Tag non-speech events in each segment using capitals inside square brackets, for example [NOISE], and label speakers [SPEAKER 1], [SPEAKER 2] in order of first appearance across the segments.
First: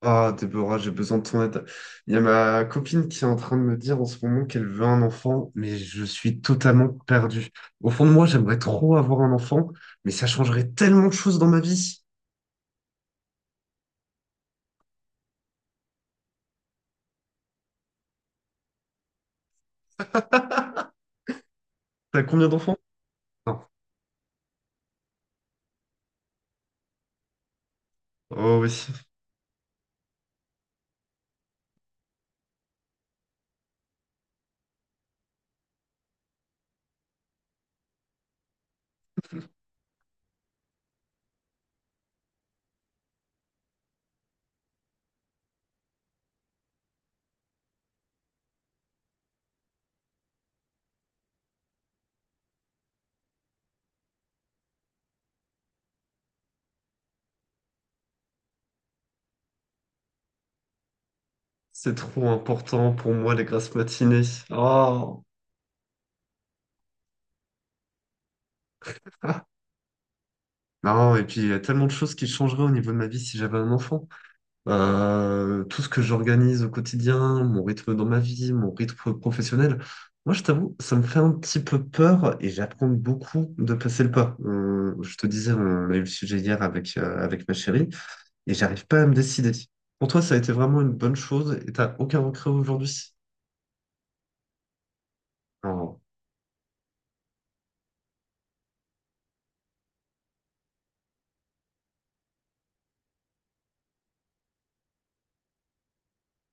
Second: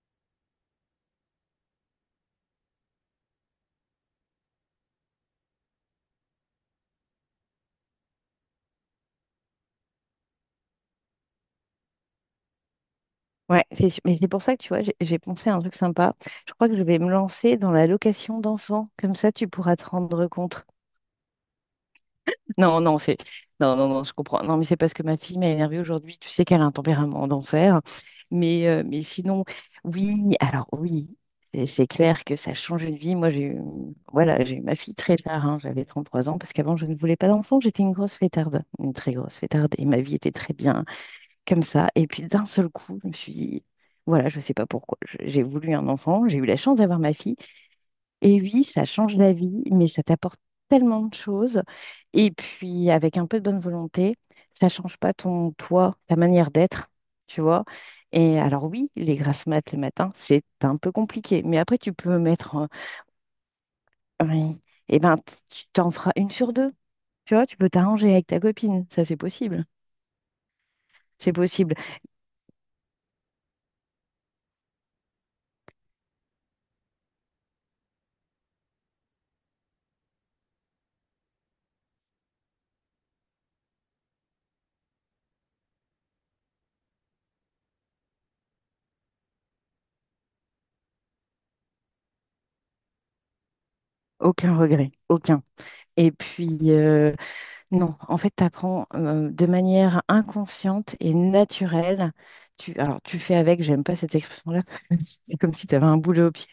[SPEAKER 1] Ah, Déborah, j'ai besoin de ton aide. Il y a ma copine qui est en train de me dire en ce moment qu'elle veut un enfant, mais je suis totalement perdu. Au fond de moi, j'aimerais trop avoir un enfant, mais ça changerait tellement de choses dans ma vie.
[SPEAKER 2] Mais c'est pour ça que tu vois, j'ai pensé à un truc sympa. Je crois que je vais me lancer dans la location d'enfants. Comme ça, tu pourras te rendre compte.
[SPEAKER 1] [LAUGHS] T'as combien d'enfants?
[SPEAKER 2] Non, non, c'est.
[SPEAKER 1] Non.
[SPEAKER 2] Non, non, non, je comprends. Non, mais c'est parce que ma fille m'a énervée aujourd'hui. Tu sais qu'elle a un tempérament d'enfer.
[SPEAKER 1] Oh oui,
[SPEAKER 2] Mais sinon, oui, alors oui, c'est clair que ça change une vie. Moi, j'ai eu, voilà, j'ai eu ma fille très tard, hein. J'avais 33 ans parce qu'avant, je ne voulais pas d'enfant. J'étais une grosse fêtarde, une très grosse fêtarde. Et ma vie était très bien comme ça. Et puis d'un seul coup, je me suis dit, voilà, je ne sais pas pourquoi. J'ai voulu un enfant, j'ai eu la chance d'avoir ma fille. Et oui, ça change la vie, mais ça t'apporte tellement de choses. Et puis, avec un peu de bonne volonté, ça ne change pas ton toi, ta manière d'être, tu vois. Et alors oui, les grasses mat le matin, c'est un peu compliqué. Mais après, tu
[SPEAKER 1] c'est
[SPEAKER 2] peux
[SPEAKER 1] trop
[SPEAKER 2] mettre,
[SPEAKER 1] important pour moi, les grasses matinées.
[SPEAKER 2] oui, et ben,
[SPEAKER 1] Oh.
[SPEAKER 2] tu t'en feras une sur deux. Tu vois, tu peux t'arranger avec ta copine. Ça,
[SPEAKER 1] [LAUGHS]
[SPEAKER 2] c'est
[SPEAKER 1] Ah.
[SPEAKER 2] possible.
[SPEAKER 1] Non, et
[SPEAKER 2] C'est
[SPEAKER 1] puis il y a
[SPEAKER 2] possible.
[SPEAKER 1] tellement de choses qui changeraient au niveau de ma vie si j'avais un enfant. Tout ce que j'organise au quotidien, mon rythme dans ma vie, mon rythme professionnel. Moi, je t'avoue, ça me fait un petit peu peur et j'apprends beaucoup de passer le pas. Je te disais, on a eu le sujet hier avec, avec ma chérie et j'arrive pas à me décider. Pour toi, ça a été vraiment une bonne chose et t'as aucun regret aujourd'hui.
[SPEAKER 2] Aucun regret. Aucun.
[SPEAKER 1] Alors,
[SPEAKER 2] Et puis, non, en fait, tu apprends de manière inconsciente et naturelle. Tu, alors, tu fais avec, j'aime pas cette expression-là, [LAUGHS] parce que c'est comme si tu avais un boulet au pied.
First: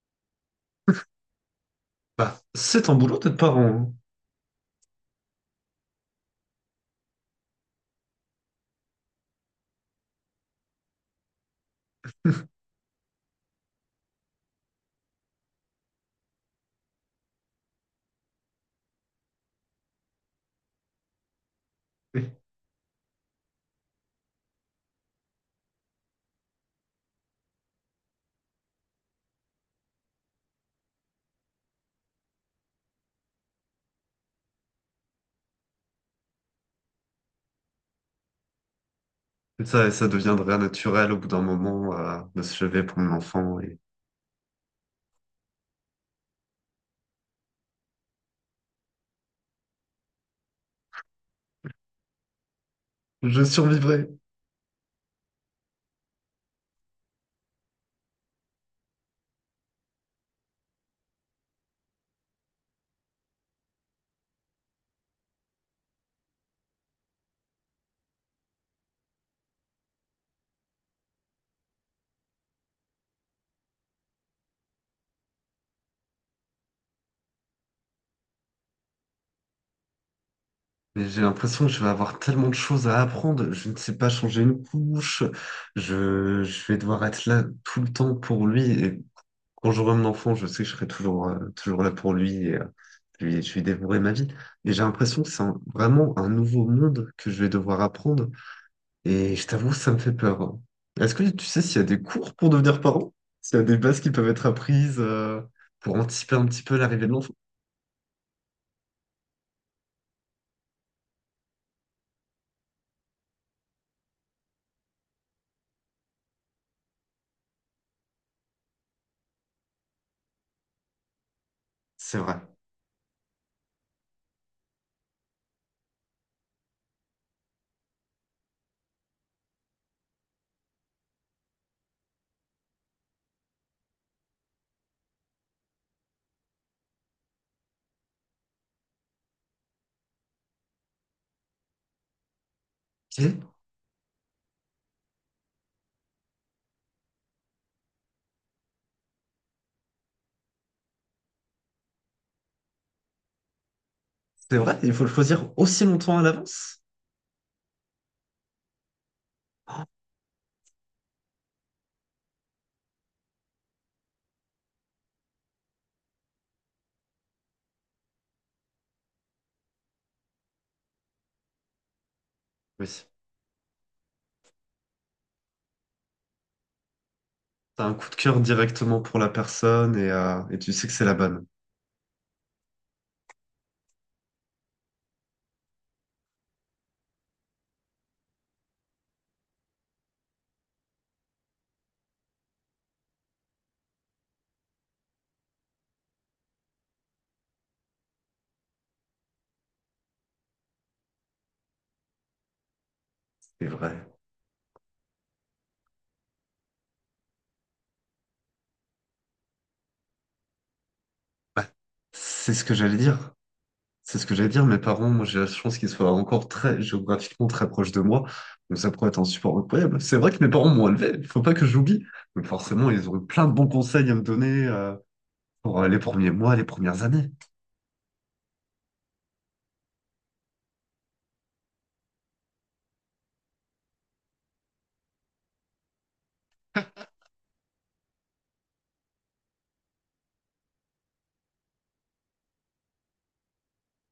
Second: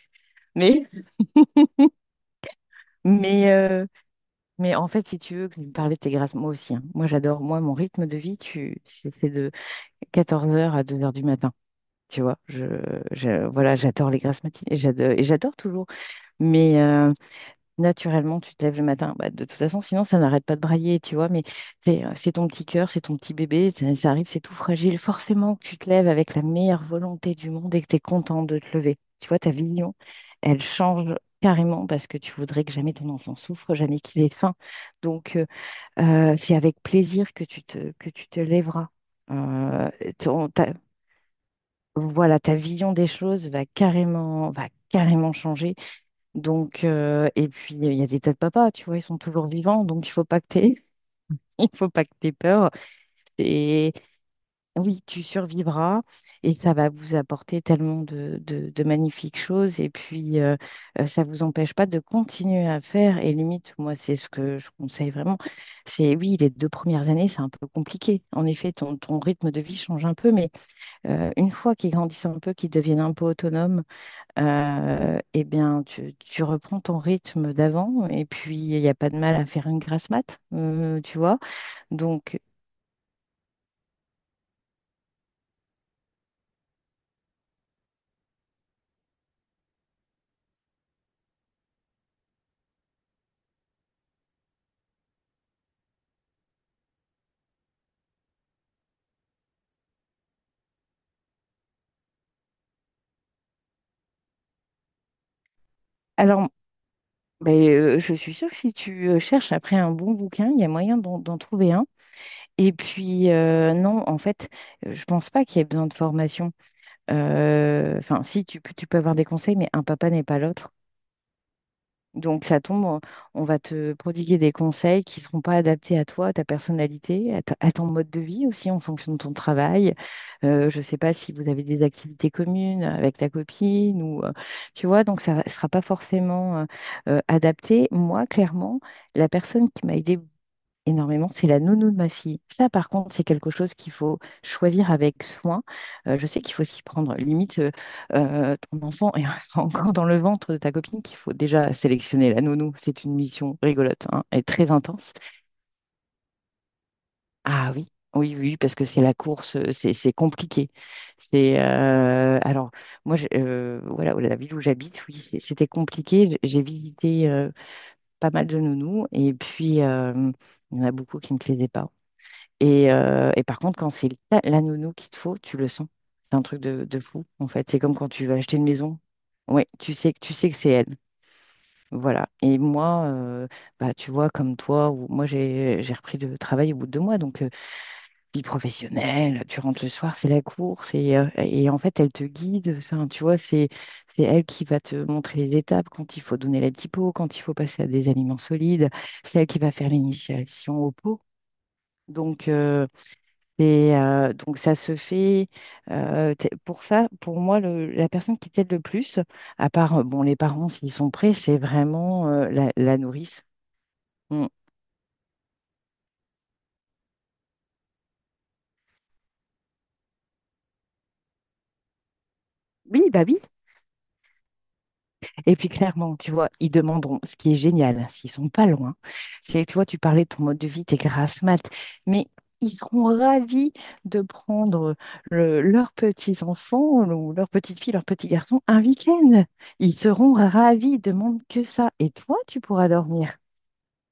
[SPEAKER 2] Mais,
[SPEAKER 1] bah, c'est ton boulot d'être
[SPEAKER 2] mais,
[SPEAKER 1] parent,
[SPEAKER 2] euh,
[SPEAKER 1] hein.
[SPEAKER 2] mais en fait, si tu veux que je parlais de tes grâces, moi aussi, hein. Moi, j'adore, moi, mon rythme de vie, tu, c'est de 14 heures à 2 heures du matin. Tu vois, je, voilà, j'adore les grâces matinées, et j'adore toujours. Mais, naturellement, tu te lèves le matin. Bah, de toute façon, sinon, ça n'arrête pas de brailler, tu vois. Mais c'est
[SPEAKER 1] Oui.
[SPEAKER 2] ton petit cœur, c'est ton petit bébé, ça arrive, c'est tout fragile. Forcément que tu te lèves avec la meilleure volonté du monde et que tu es content de te lever. Tu vois, ta vision, elle change carrément parce que tu voudrais que jamais ton enfant souffre, jamais qu'il ait faim. Donc, c'est avec plaisir que que tu te lèveras.
[SPEAKER 1] Et
[SPEAKER 2] Euh,
[SPEAKER 1] ça
[SPEAKER 2] ton-
[SPEAKER 1] deviendrait
[SPEAKER 2] ta-
[SPEAKER 1] naturel au bout d'un moment,
[SPEAKER 2] voilà,
[SPEAKER 1] de
[SPEAKER 2] ta
[SPEAKER 1] se lever
[SPEAKER 2] vision
[SPEAKER 1] pour
[SPEAKER 2] des
[SPEAKER 1] mon
[SPEAKER 2] choses
[SPEAKER 1] enfant et
[SPEAKER 2] va carrément changer. Donc, et puis, il y a des tas de papas, tu vois, ils sont toujours vivants, donc il faut pas que t'aies, [LAUGHS] il faut pas que t'aies peur.
[SPEAKER 1] je
[SPEAKER 2] Et
[SPEAKER 1] survivrai.
[SPEAKER 2] oui, tu survivras et ça va vous apporter tellement de magnifiques choses. Et puis, ça vous empêche pas de continuer à faire. Et limite, moi, c'est ce que je conseille vraiment. C'est oui, les 2 premières années, c'est un peu compliqué. En effet, ton rythme de vie change un peu, mais une fois qu'ils grandissent un peu, qu'ils deviennent un peu autonomes, eh bien, tu reprends ton rythme d'avant et puis il n'y a pas de mal à faire une grasse mat,
[SPEAKER 1] Mais
[SPEAKER 2] tu
[SPEAKER 1] j'ai
[SPEAKER 2] vois.
[SPEAKER 1] l'impression que je vais avoir
[SPEAKER 2] Donc,
[SPEAKER 1] tellement de choses à apprendre. Je ne sais pas changer une couche. Je vais devoir être là tout le temps pour lui. Et quand j'aurai mon enfant, je sais que je serai toujours, toujours là pour lui. Et, je lui dévorerai ma vie. Et j'ai l'impression que c'est vraiment un nouveau monde que je vais devoir apprendre. Et je t'avoue, ça me fait peur, hein. Est-ce que tu sais s'il y a des cours pour devenir parent? S'il y a des bases qui peuvent être apprises, pour anticiper un
[SPEAKER 2] alors,
[SPEAKER 1] petit peu l'arrivée de l'enfant?
[SPEAKER 2] ben, je suis sûre que si tu cherches après un bon bouquin, il y a moyen d'en trouver un. Et puis, non, en fait, je pense pas qu'il y ait besoin de formation. Enfin, si, tu peux avoir des conseils, mais un papa n'est pas l'autre.
[SPEAKER 1] C'est vrai.
[SPEAKER 2] Donc ça tombe, on va te prodiguer des conseils qui ne seront pas adaptés à toi, à ta personnalité, à, à ton mode de vie aussi en fonction de ton travail. Je ne sais pas si vous avez des activités communes avec ta copine ou tu vois, donc ça ne sera pas forcément adapté. Moi, clairement, la personne qui m'a aidée énormément, c'est la nounou de ma fille. Ça, par contre, c'est
[SPEAKER 1] Ok.
[SPEAKER 2] quelque chose qu'il faut choisir avec soin. Je sais qu'il faut s'y prendre. Limite, ton enfant est [LAUGHS] encore dans le ventre de ta copine qu'il faut déjà sélectionner la nounou. C'est une mission rigolote, hein, et
[SPEAKER 1] C'est
[SPEAKER 2] très
[SPEAKER 1] vrai, il faut le
[SPEAKER 2] intense.
[SPEAKER 1] choisir aussi longtemps à l'avance?
[SPEAKER 2] Ah oui, oui, oui, parce que c'est la course, c'est compliqué. C'est Alors moi, voilà, la ville où j'habite, oui, c'était compliqué. J'ai visité pas mal de nounous, et puis il y en a beaucoup qui ne me plaisaient pas.
[SPEAKER 1] Oui.
[SPEAKER 2] Et par contre, quand c'est la nounou qu'il te faut, tu le sens. C'est un truc de fou, en fait. C'est
[SPEAKER 1] T'as un
[SPEAKER 2] comme quand
[SPEAKER 1] coup de
[SPEAKER 2] tu vas
[SPEAKER 1] cœur
[SPEAKER 2] acheter une maison.
[SPEAKER 1] directement pour la
[SPEAKER 2] Ouais, tu
[SPEAKER 1] personne
[SPEAKER 2] sais, tu sais que
[SPEAKER 1] et
[SPEAKER 2] c'est
[SPEAKER 1] tu
[SPEAKER 2] elle.
[SPEAKER 1] sais que c'est la bonne.
[SPEAKER 2] Voilà. Et moi, bah, tu vois, comme toi, moi, j'ai repris le travail au bout de 2 mois. Donc, vie professionnelle, tu rentres le soir, c'est la course. Et en fait, elle te guide. Enfin, tu vois, c'est elle qui va te montrer les étapes, quand il faut donner la typo, quand il faut passer à des aliments solides. C'est elle qui va faire l'initiation au pot. Donc,
[SPEAKER 1] C'est vrai.
[SPEAKER 2] donc ça se fait pour ça, pour moi, la personne qui t'aide le plus, à part bon, les parents s'ils sont prêts, c'est
[SPEAKER 1] Bah,
[SPEAKER 2] vraiment
[SPEAKER 1] c'est ce que j'allais
[SPEAKER 2] la
[SPEAKER 1] dire.
[SPEAKER 2] nourrice.
[SPEAKER 1] C'est ce que
[SPEAKER 2] Mm.
[SPEAKER 1] j'allais dire. Mes parents, moi, j'ai la chance qu'ils soient encore très géographiquement très proches de moi. Donc ça pourrait être un support incroyable. C'est vrai que mes parents m'ont élevé. Il faut pas que j'oublie. Donc forcément,
[SPEAKER 2] Oui,
[SPEAKER 1] ils ont
[SPEAKER 2] bah
[SPEAKER 1] eu
[SPEAKER 2] oui.
[SPEAKER 1] plein de bons conseils à me donner
[SPEAKER 2] Et puis
[SPEAKER 1] pour les
[SPEAKER 2] clairement,
[SPEAKER 1] premiers
[SPEAKER 2] tu vois,
[SPEAKER 1] mois, les
[SPEAKER 2] ils
[SPEAKER 1] premières
[SPEAKER 2] demanderont,
[SPEAKER 1] années.
[SPEAKER 2] ce qui est génial, s'ils sont pas loin. C'est, tu vois, tu parlais de ton mode de vie, tes grasses mat, mais ils seront ravis de prendre leurs petits-enfants ou leurs petites filles, leurs petits garçons un week-end. Ils seront ravis, ils demandent que ça. Et toi, tu pourras dormir.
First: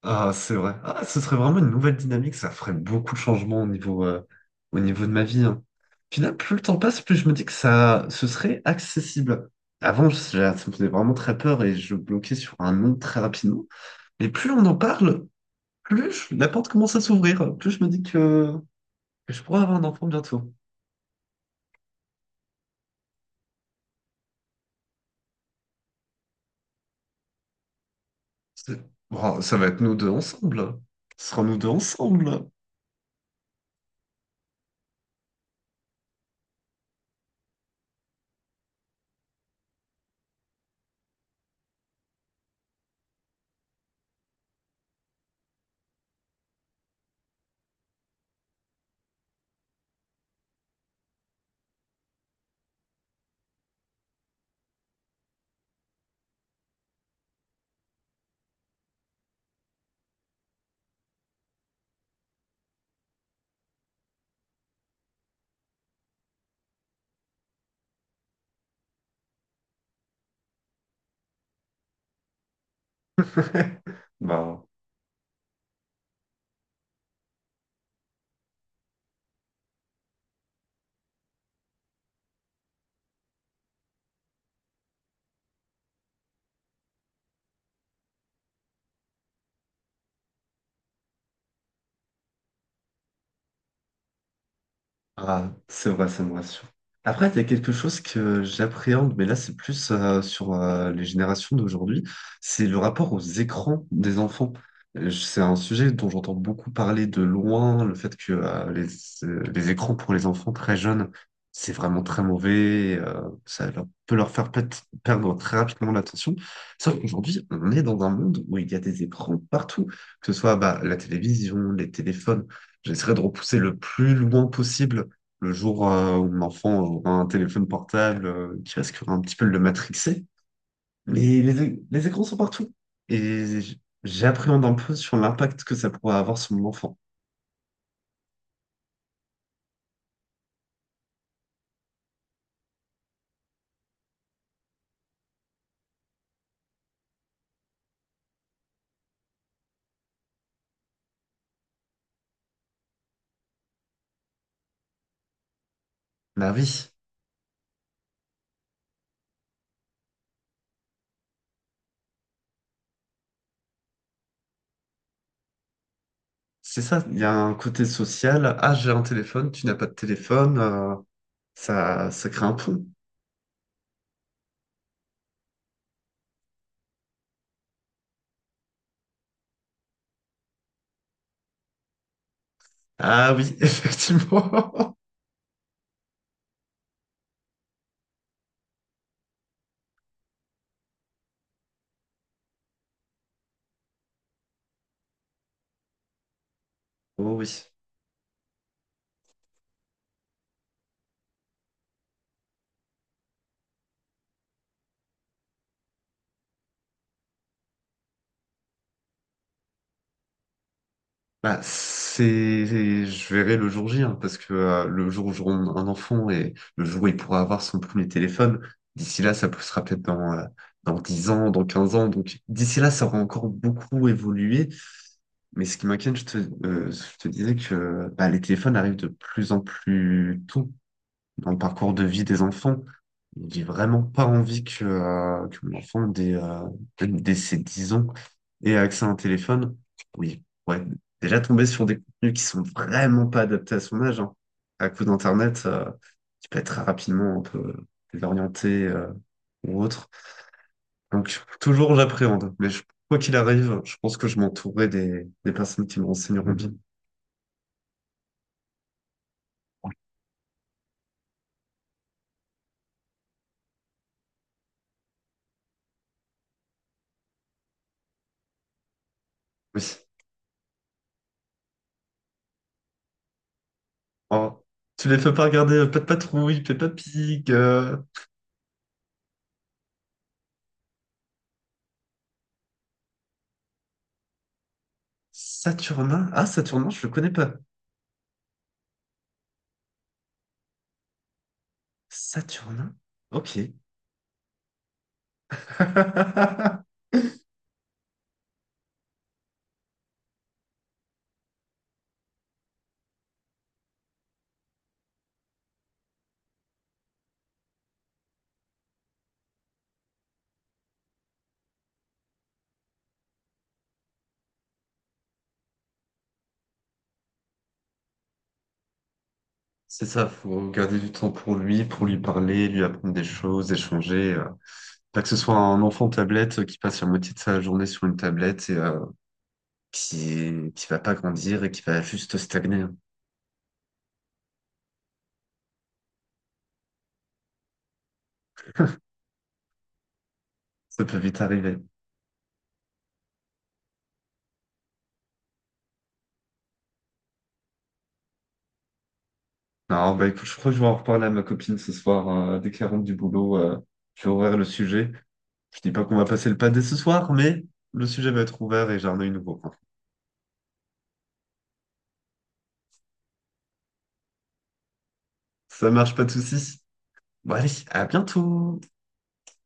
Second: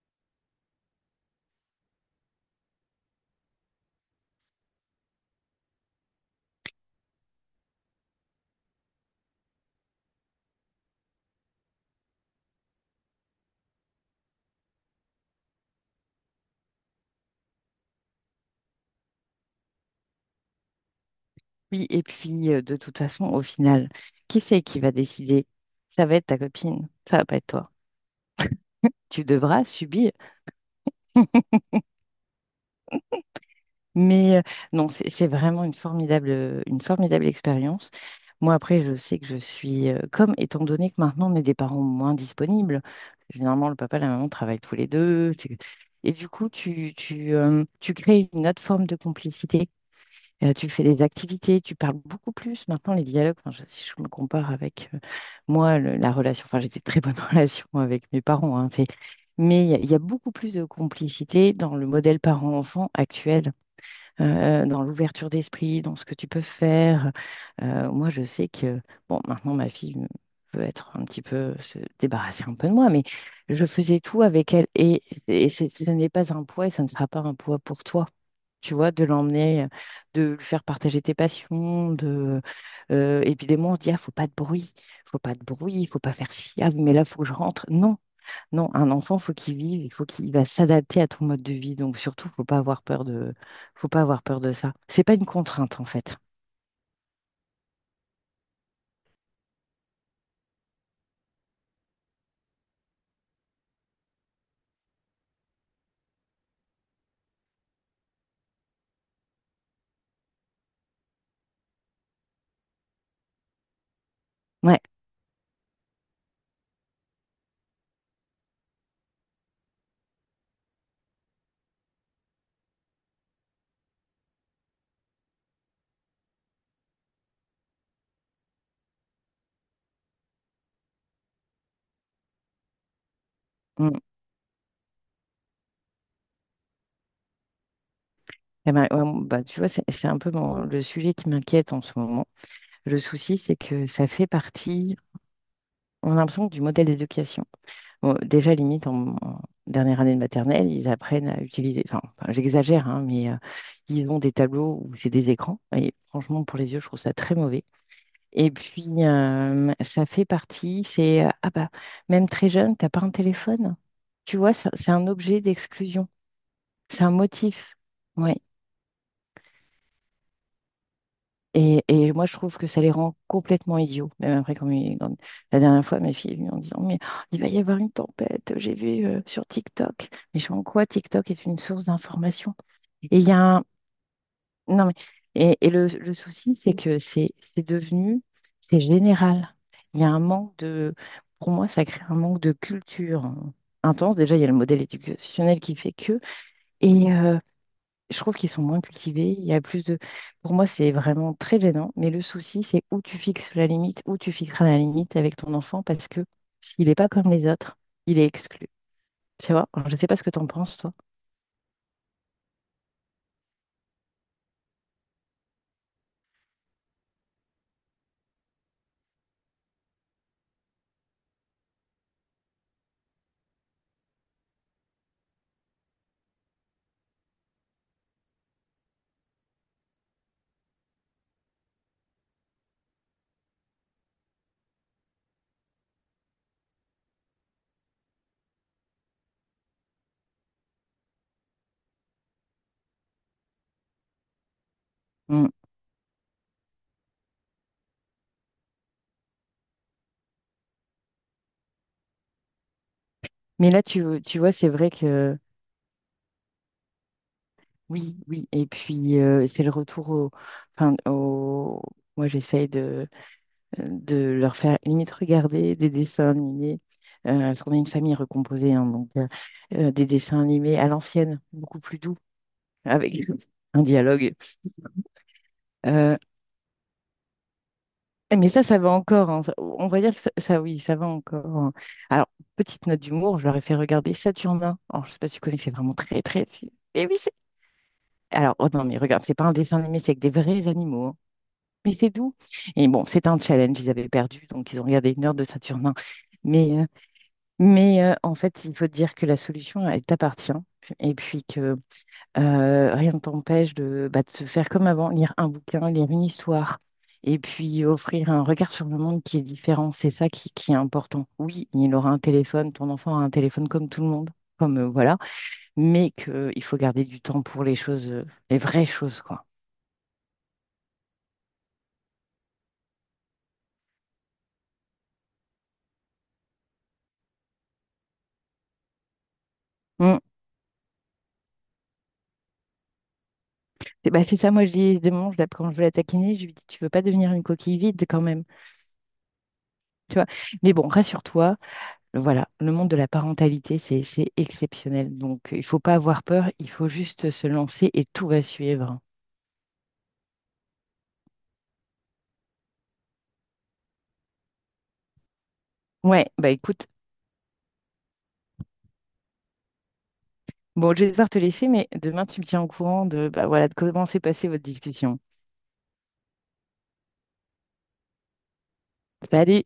[SPEAKER 1] Ah, c'est vrai. Ah, ce serait vraiment une nouvelle dynamique, ça ferait beaucoup de changements au niveau de ma vie, hein. Puis là, plus le temps passe, plus je me dis que ça, ce serait accessible. Avant, ça me faisait vraiment très peur et je bloquais sur un nom très rapidement. Mais plus on en parle, plus la porte commence à s'ouvrir, plus je me dis que je pourrais avoir un enfant bientôt.
[SPEAKER 2] Oui, et puis de toute façon, au final, qui c'est qui va décider? Ça va être ta copine, ça va pas être toi.
[SPEAKER 1] C'est-
[SPEAKER 2] Tu
[SPEAKER 1] Oh, ça
[SPEAKER 2] devras
[SPEAKER 1] va être nous deux
[SPEAKER 2] subir.
[SPEAKER 1] ensemble. Ce sera nous deux ensemble.
[SPEAKER 2] Mais non, c'est vraiment une formidable expérience. Moi, après, je sais que je suis comme, étant donné que maintenant on est des parents moins disponibles, généralement le papa et la maman travaillent tous les deux. Et du coup, tu crées une autre forme de complicité. Tu fais des activités, tu parles beaucoup plus. Maintenant, les dialogues, enfin, si je me compare avec moi, la relation, enfin, j'étais très bonne [LAUGHS] relation avec mes parents, hein, mais il y a beaucoup plus de complicité dans le modèle parent-enfant actuel, dans l'ouverture d'esprit, dans ce que tu peux faire. Moi, je sais que, bon, maintenant, ma fille peut être un petit peu, se débarrasser un peu de moi, mais je faisais
[SPEAKER 1] [LAUGHS]
[SPEAKER 2] tout avec
[SPEAKER 1] Bah.
[SPEAKER 2] elle et, ce n'est pas un poids et ça ne sera pas un poids pour toi, tu vois, de l'emmener, de lui faire partager tes passions, de évidemment on se dit ah faut pas de bruit, faut pas de bruit, faut pas faire ci, ah oui, mais là faut que je rentre. Non, non, un enfant faut qu'il vive, il faut qu'il va s'adapter à ton mode de vie, donc surtout faut pas avoir peur de ça. C'est pas une
[SPEAKER 1] Ah,
[SPEAKER 2] contrainte en
[SPEAKER 1] c'est vrai,
[SPEAKER 2] fait.
[SPEAKER 1] ça me rassure. Après, il y a quelque chose que j'appréhende, mais là, c'est plus sur les générations d'aujourd'hui, c'est le rapport aux écrans des enfants. C'est un sujet dont j'entends beaucoup parler de loin, le fait que les écrans pour les enfants très jeunes, c'est vraiment très mauvais, ça peut leur faire
[SPEAKER 2] Ouais.
[SPEAKER 1] perdre très rapidement l'attention. Sauf qu'aujourd'hui, on est dans un monde où il y a des écrans partout, que ce soit bah, la télévision, les téléphones. J'essaierai de repousser le plus loin possible le jour où l'enfant aura un téléphone portable qui risquera un petit peu de le matrixer. Mais les écrans sont partout. Et
[SPEAKER 2] Mm.
[SPEAKER 1] j'appréhende un peu sur l'impact que ça pourrait avoir sur mon enfant.
[SPEAKER 2] Eh ben, ouais, bah, tu vois, c'est un peu le sujet qui m'inquiète en ce moment. Le souci, c'est que ça fait partie, on a l'impression, du modèle d'éducation. Bon, déjà, limite, en dernière année de maternelle, ils apprennent à utiliser, enfin, j'exagère, hein, mais ils ont des tableaux où c'est des écrans. Et franchement,
[SPEAKER 1] La
[SPEAKER 2] pour les yeux, je
[SPEAKER 1] vie,
[SPEAKER 2] trouve ça très mauvais. Et puis, ça fait partie, c'est, ah bah, même très jeune, t'as pas un téléphone. Tu vois, c'est un objet d'exclusion.
[SPEAKER 1] c'est
[SPEAKER 2] C'est
[SPEAKER 1] ça.
[SPEAKER 2] un
[SPEAKER 1] Il y a un
[SPEAKER 2] motif.
[SPEAKER 1] côté
[SPEAKER 2] Ouais.
[SPEAKER 1] social. Ah, j'ai un téléphone, tu n'as pas de téléphone. Ça,
[SPEAKER 2] Et moi,
[SPEAKER 1] ça
[SPEAKER 2] je
[SPEAKER 1] crée un
[SPEAKER 2] trouve que ça
[SPEAKER 1] pont.
[SPEAKER 2] les rend complètement idiots. Même après, comme la dernière fois, mes filles est en disant, mais oh, il va y avoir une tempête, j'ai vu sur TikTok. Mais je suis en quoi TikTok est une source d'information? Et il y
[SPEAKER 1] Ah
[SPEAKER 2] a
[SPEAKER 1] oui, [LAUGHS]
[SPEAKER 2] un... Non, mais...
[SPEAKER 1] effectivement.
[SPEAKER 2] Et le souci, c'est que c'est devenu... C'est général. Il y a un manque de... Pour moi, ça crée un manque de culture, hein, intense. Déjà, il y a le modèle éducationnel qui fait que... Et,
[SPEAKER 1] Oh oui.
[SPEAKER 2] je trouve qu'ils sont moins cultivés. Il y a plus de. Pour moi, c'est vraiment très gênant. Mais le souci, c'est où tu fixes la limite, où tu fixeras la limite avec ton enfant, parce que s'il n'est pas comme les autres, il est exclu. Tu vois? Alors, je ne sais pas ce que tu en penses, toi.
[SPEAKER 1] Bah, je verrai le jour J, hein, parce que le jour où j'aurai un enfant et le jour où il pourra avoir son premier téléphone, d'ici là, ça sera peut-être dans, dans 10 ans, dans 15 ans. Donc, d'ici là, ça aura encore beaucoup évolué. Mais ce qui m'inquiète, je te disais que bah, les téléphones arrivent de plus en plus tôt dans le parcours de vie des enfants. J'ai vraiment pas envie que mon enfant, dès ses 10 ans, ait accès à un téléphone. Oui, ouais, déjà tomber sur des contenus qui sont vraiment pas adaptés à son âge, hein. À coup
[SPEAKER 2] Mm.
[SPEAKER 1] d'Internet, qui peut être très rapidement un peu désorienté, ou autre. Donc, toujours j'appréhende. Mais quoi qu'il
[SPEAKER 2] Mais
[SPEAKER 1] arrive,
[SPEAKER 2] là,
[SPEAKER 1] je pense que je
[SPEAKER 2] tu vois, c'est
[SPEAKER 1] m'entourerai
[SPEAKER 2] vrai que
[SPEAKER 1] des personnes qui me renseigneront bien.
[SPEAKER 2] oui, oui. Et puis, c'est le retour au. Enfin, au... Moi, j'essaye de leur faire limite regarder des dessins animés. Parce qu'on est une famille recomposée, hein, donc
[SPEAKER 1] Oui.
[SPEAKER 2] des dessins animés à l'ancienne, beaucoup plus doux avec [LAUGHS] un dialogue.
[SPEAKER 1] Oh, tu les fais pas regarder Pat'
[SPEAKER 2] Euh,
[SPEAKER 1] Patrouille, Peppa Pig,
[SPEAKER 2] mais ça va encore, hein. On va dire que ça, oui, ça va encore, hein. Alors, petite note d'humour, je leur ai fait regarder Saturnin. Alors, je sais pas si tu connais, c'est vraiment très,
[SPEAKER 1] Saturnin? Ah,
[SPEAKER 2] très.
[SPEAKER 1] Saturnin, je
[SPEAKER 2] Et
[SPEAKER 1] le
[SPEAKER 2] oui,
[SPEAKER 1] connais
[SPEAKER 2] c'est.
[SPEAKER 1] pas.
[SPEAKER 2] Alors, oh non, mais regarde, c'est pas un dessin animé, c'est avec des vrais animaux, hein. Mais c'est doux. Et
[SPEAKER 1] Saturnin?
[SPEAKER 2] bon, c'est un
[SPEAKER 1] Ok.
[SPEAKER 2] challenge, ils avaient perdu, donc ils ont regardé 1 heure de Saturnin. Mais,
[SPEAKER 1] [LAUGHS]
[SPEAKER 2] en fait, il faut dire que la solution, elle t'appartient. Et puis que rien ne t'empêche bah, de se faire comme avant, lire un bouquin, lire une histoire, et puis offrir un regard sur le monde qui est différent. C'est ça qui est important. Oui, il aura un téléphone, ton enfant aura un téléphone comme tout le monde, comme voilà, mais qu'il faut garder du temps pour les choses, les vraies choses, quoi.
[SPEAKER 1] C'est ça, faut garder du temps pour lui parler, lui apprendre des choses, échanger. Pas que ce soit un enfant tablette qui passe la moitié de sa journée sur une tablette et
[SPEAKER 2] Mm.
[SPEAKER 1] qui va pas grandir et qui va juste stagner, hein.
[SPEAKER 2] Et bah, c'est ça, moi je dis, des moments, quand je veux la taquiner, je lui dis, tu veux pas devenir une coquille vide quand même, tu vois. Mais bon,
[SPEAKER 1] Ça peut vite
[SPEAKER 2] rassure-toi,
[SPEAKER 1] arriver.
[SPEAKER 2] voilà, le monde de la parentalité, c'est exceptionnel. Donc, il faut pas avoir peur, il faut juste se lancer et tout va suivre.
[SPEAKER 1] Non, bah écoute, je crois que je vais en reparler à ma copine ce soir, hein, dès qu'elle rentre du boulot. Je vais ouvrir le sujet. Je dis pas qu'on va
[SPEAKER 2] Ouais,
[SPEAKER 1] passer
[SPEAKER 2] bah
[SPEAKER 1] le pâté
[SPEAKER 2] écoute,
[SPEAKER 1] ce soir, mais le sujet va être ouvert et j'en ai une nouveau.
[SPEAKER 2] bon, je vais devoir te laisser, mais demain, tu me tiens au courant de, bah, voilà, de comment s'est passée votre discussion.
[SPEAKER 1] Ça marche, pas de soucis. Bon, allez, à bientôt.
[SPEAKER 2] Salut!